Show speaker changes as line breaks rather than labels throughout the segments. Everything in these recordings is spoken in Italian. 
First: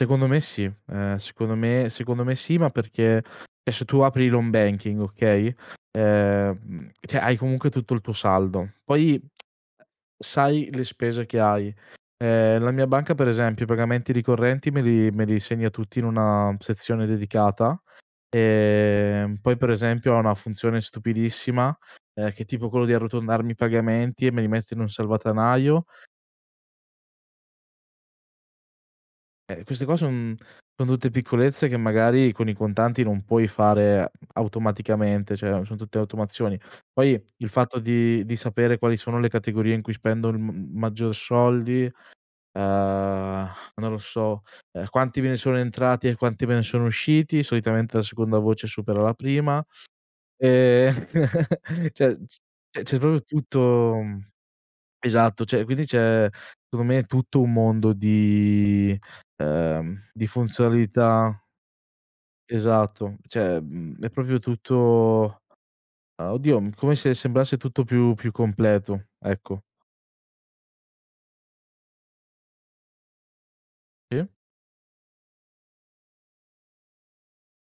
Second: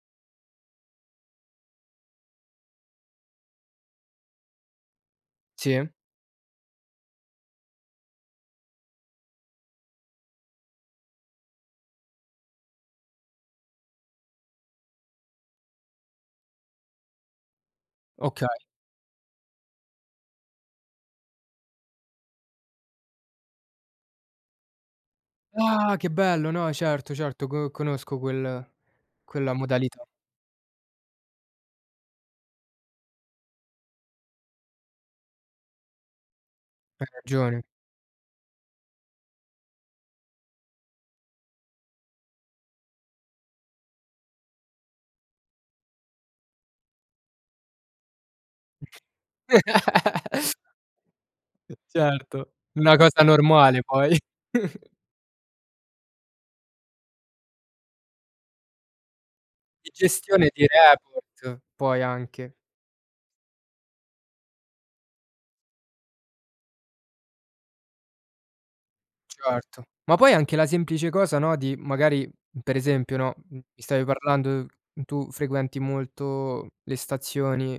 Secondo me sì, ehm, secondo me secondo me sì, ma perché e se tu apri l' Home Banking, okay,
Sì.
ehm, cioè, hai comunque tutto il tuo saldo; poi, uhm, sai le spese che hai, ehm, la mia banca per esempio i pagamenti ricorrenti me li me li segna tutti in una sezione dedicata,
Okay.
ehm, poi per esempio ha una funzione stupidissima, ehm, che è tipo quello di arrotondarmi i pagamenti, e me li mette in un salvadanaio.
Ah che bello, no certo certo, co conosco quel quella
Eh, queste qua
modalità.
son son tutte piccolezze, che magari con i contanti non puoi fare automaticamente, cioè son tutte automazioni.
Hai
Poi il
ragione.
fatto di di sapere quali sono le categorie in cui spendo m maggior soldi, ehm, non lo so, uhm, quanti me ne sono entrati e quanti me ne sono usciti, solitamente la seconda voce supera la prima; e cioè, c
Certo, una
c'è proprio
cosa
tutto,
normale poi.
uhm. Esatto, cioè quindi c'è, secondo me, tutto un mondo di,
Di
ehm, di
gestione di
funzionalità
report, poi anche.
Esatto, cioè, mhmm, è proprio tutto, ehm, oddio come se sembrasse tutto più più completo, ecco.
Certo. Ma poi anche la semplice cosa, no, di magari per esempio, no, mi stavi
Sì.
parlando, tu frequenti molto le stazioni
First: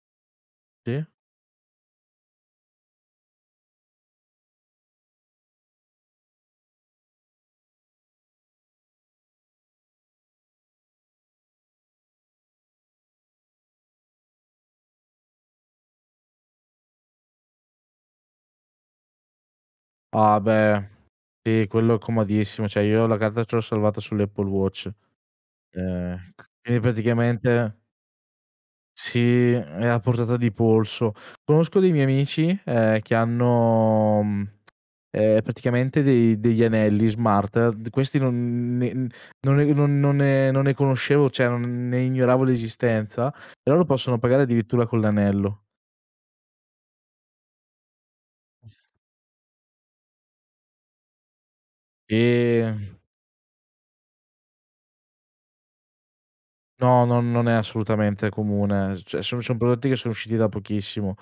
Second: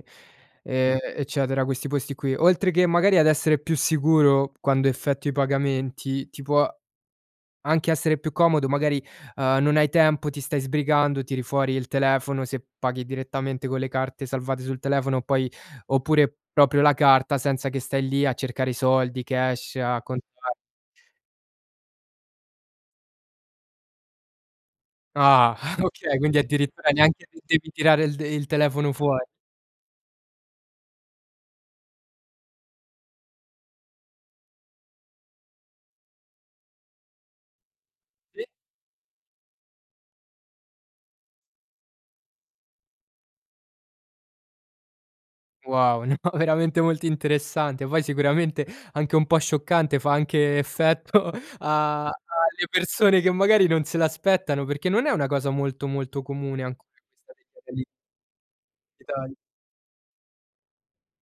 e
Sì.
eccetera, questi posti qui. Oltre che magari ad essere più sicuro, quando effettui i pagamenti, ti può anche essere più comodo, magari, ehm, non hai tempo, ti stai sbrigando, tiri fuori il telefono, se paghi direttamente con le carte salvate sul telefono, poi oppure proprio la carta, senza che stai lì a cercare i soldi cash, a contare.
Ah beh, sì, quello è comodissimo, cioè io la carta ce l'ho salvata sull'Apple Watch.
Ah,
E
okay, quindi
c e
addirittura neanche de devi
praticamente
tirare il telefono fuori.
Sì, è a portata di polso. Conosco dei miei amici, ehm, che hanno, mhmm, ehm, praticamente dei degli anelli smart, d questi
Sì.
non ne non ne non non ne non ne conoscevo, cioè non ne ignoravo l'esistenza, però loro possono pagare addirittura con l'anello.
Wow, no, veramente molto interessante, poi sicuramente anche un po' scioccante, fa anche effetto a
Sì.
alle persone che magari non se l'aspettano, perché non è una cosa molto, molto comune ancora,
No, non non è
questa degli anelli.
assolutamente comune, s cioè
[unintelligible]
sono sono prodotti che sono usciti da pochissimo;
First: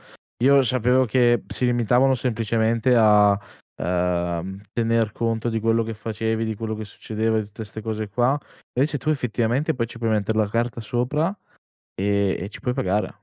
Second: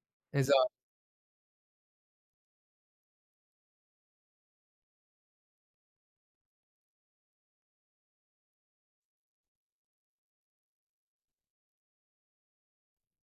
io
Esa
sapevo che si limitavano semplicemente a, ehm, tener conto di quello che facevi, di quello che succedeva e di tutte 'ste cose qua, invece tu effettivamente poi ci puoi mettere la carta sopra, e e ci puoi pagare.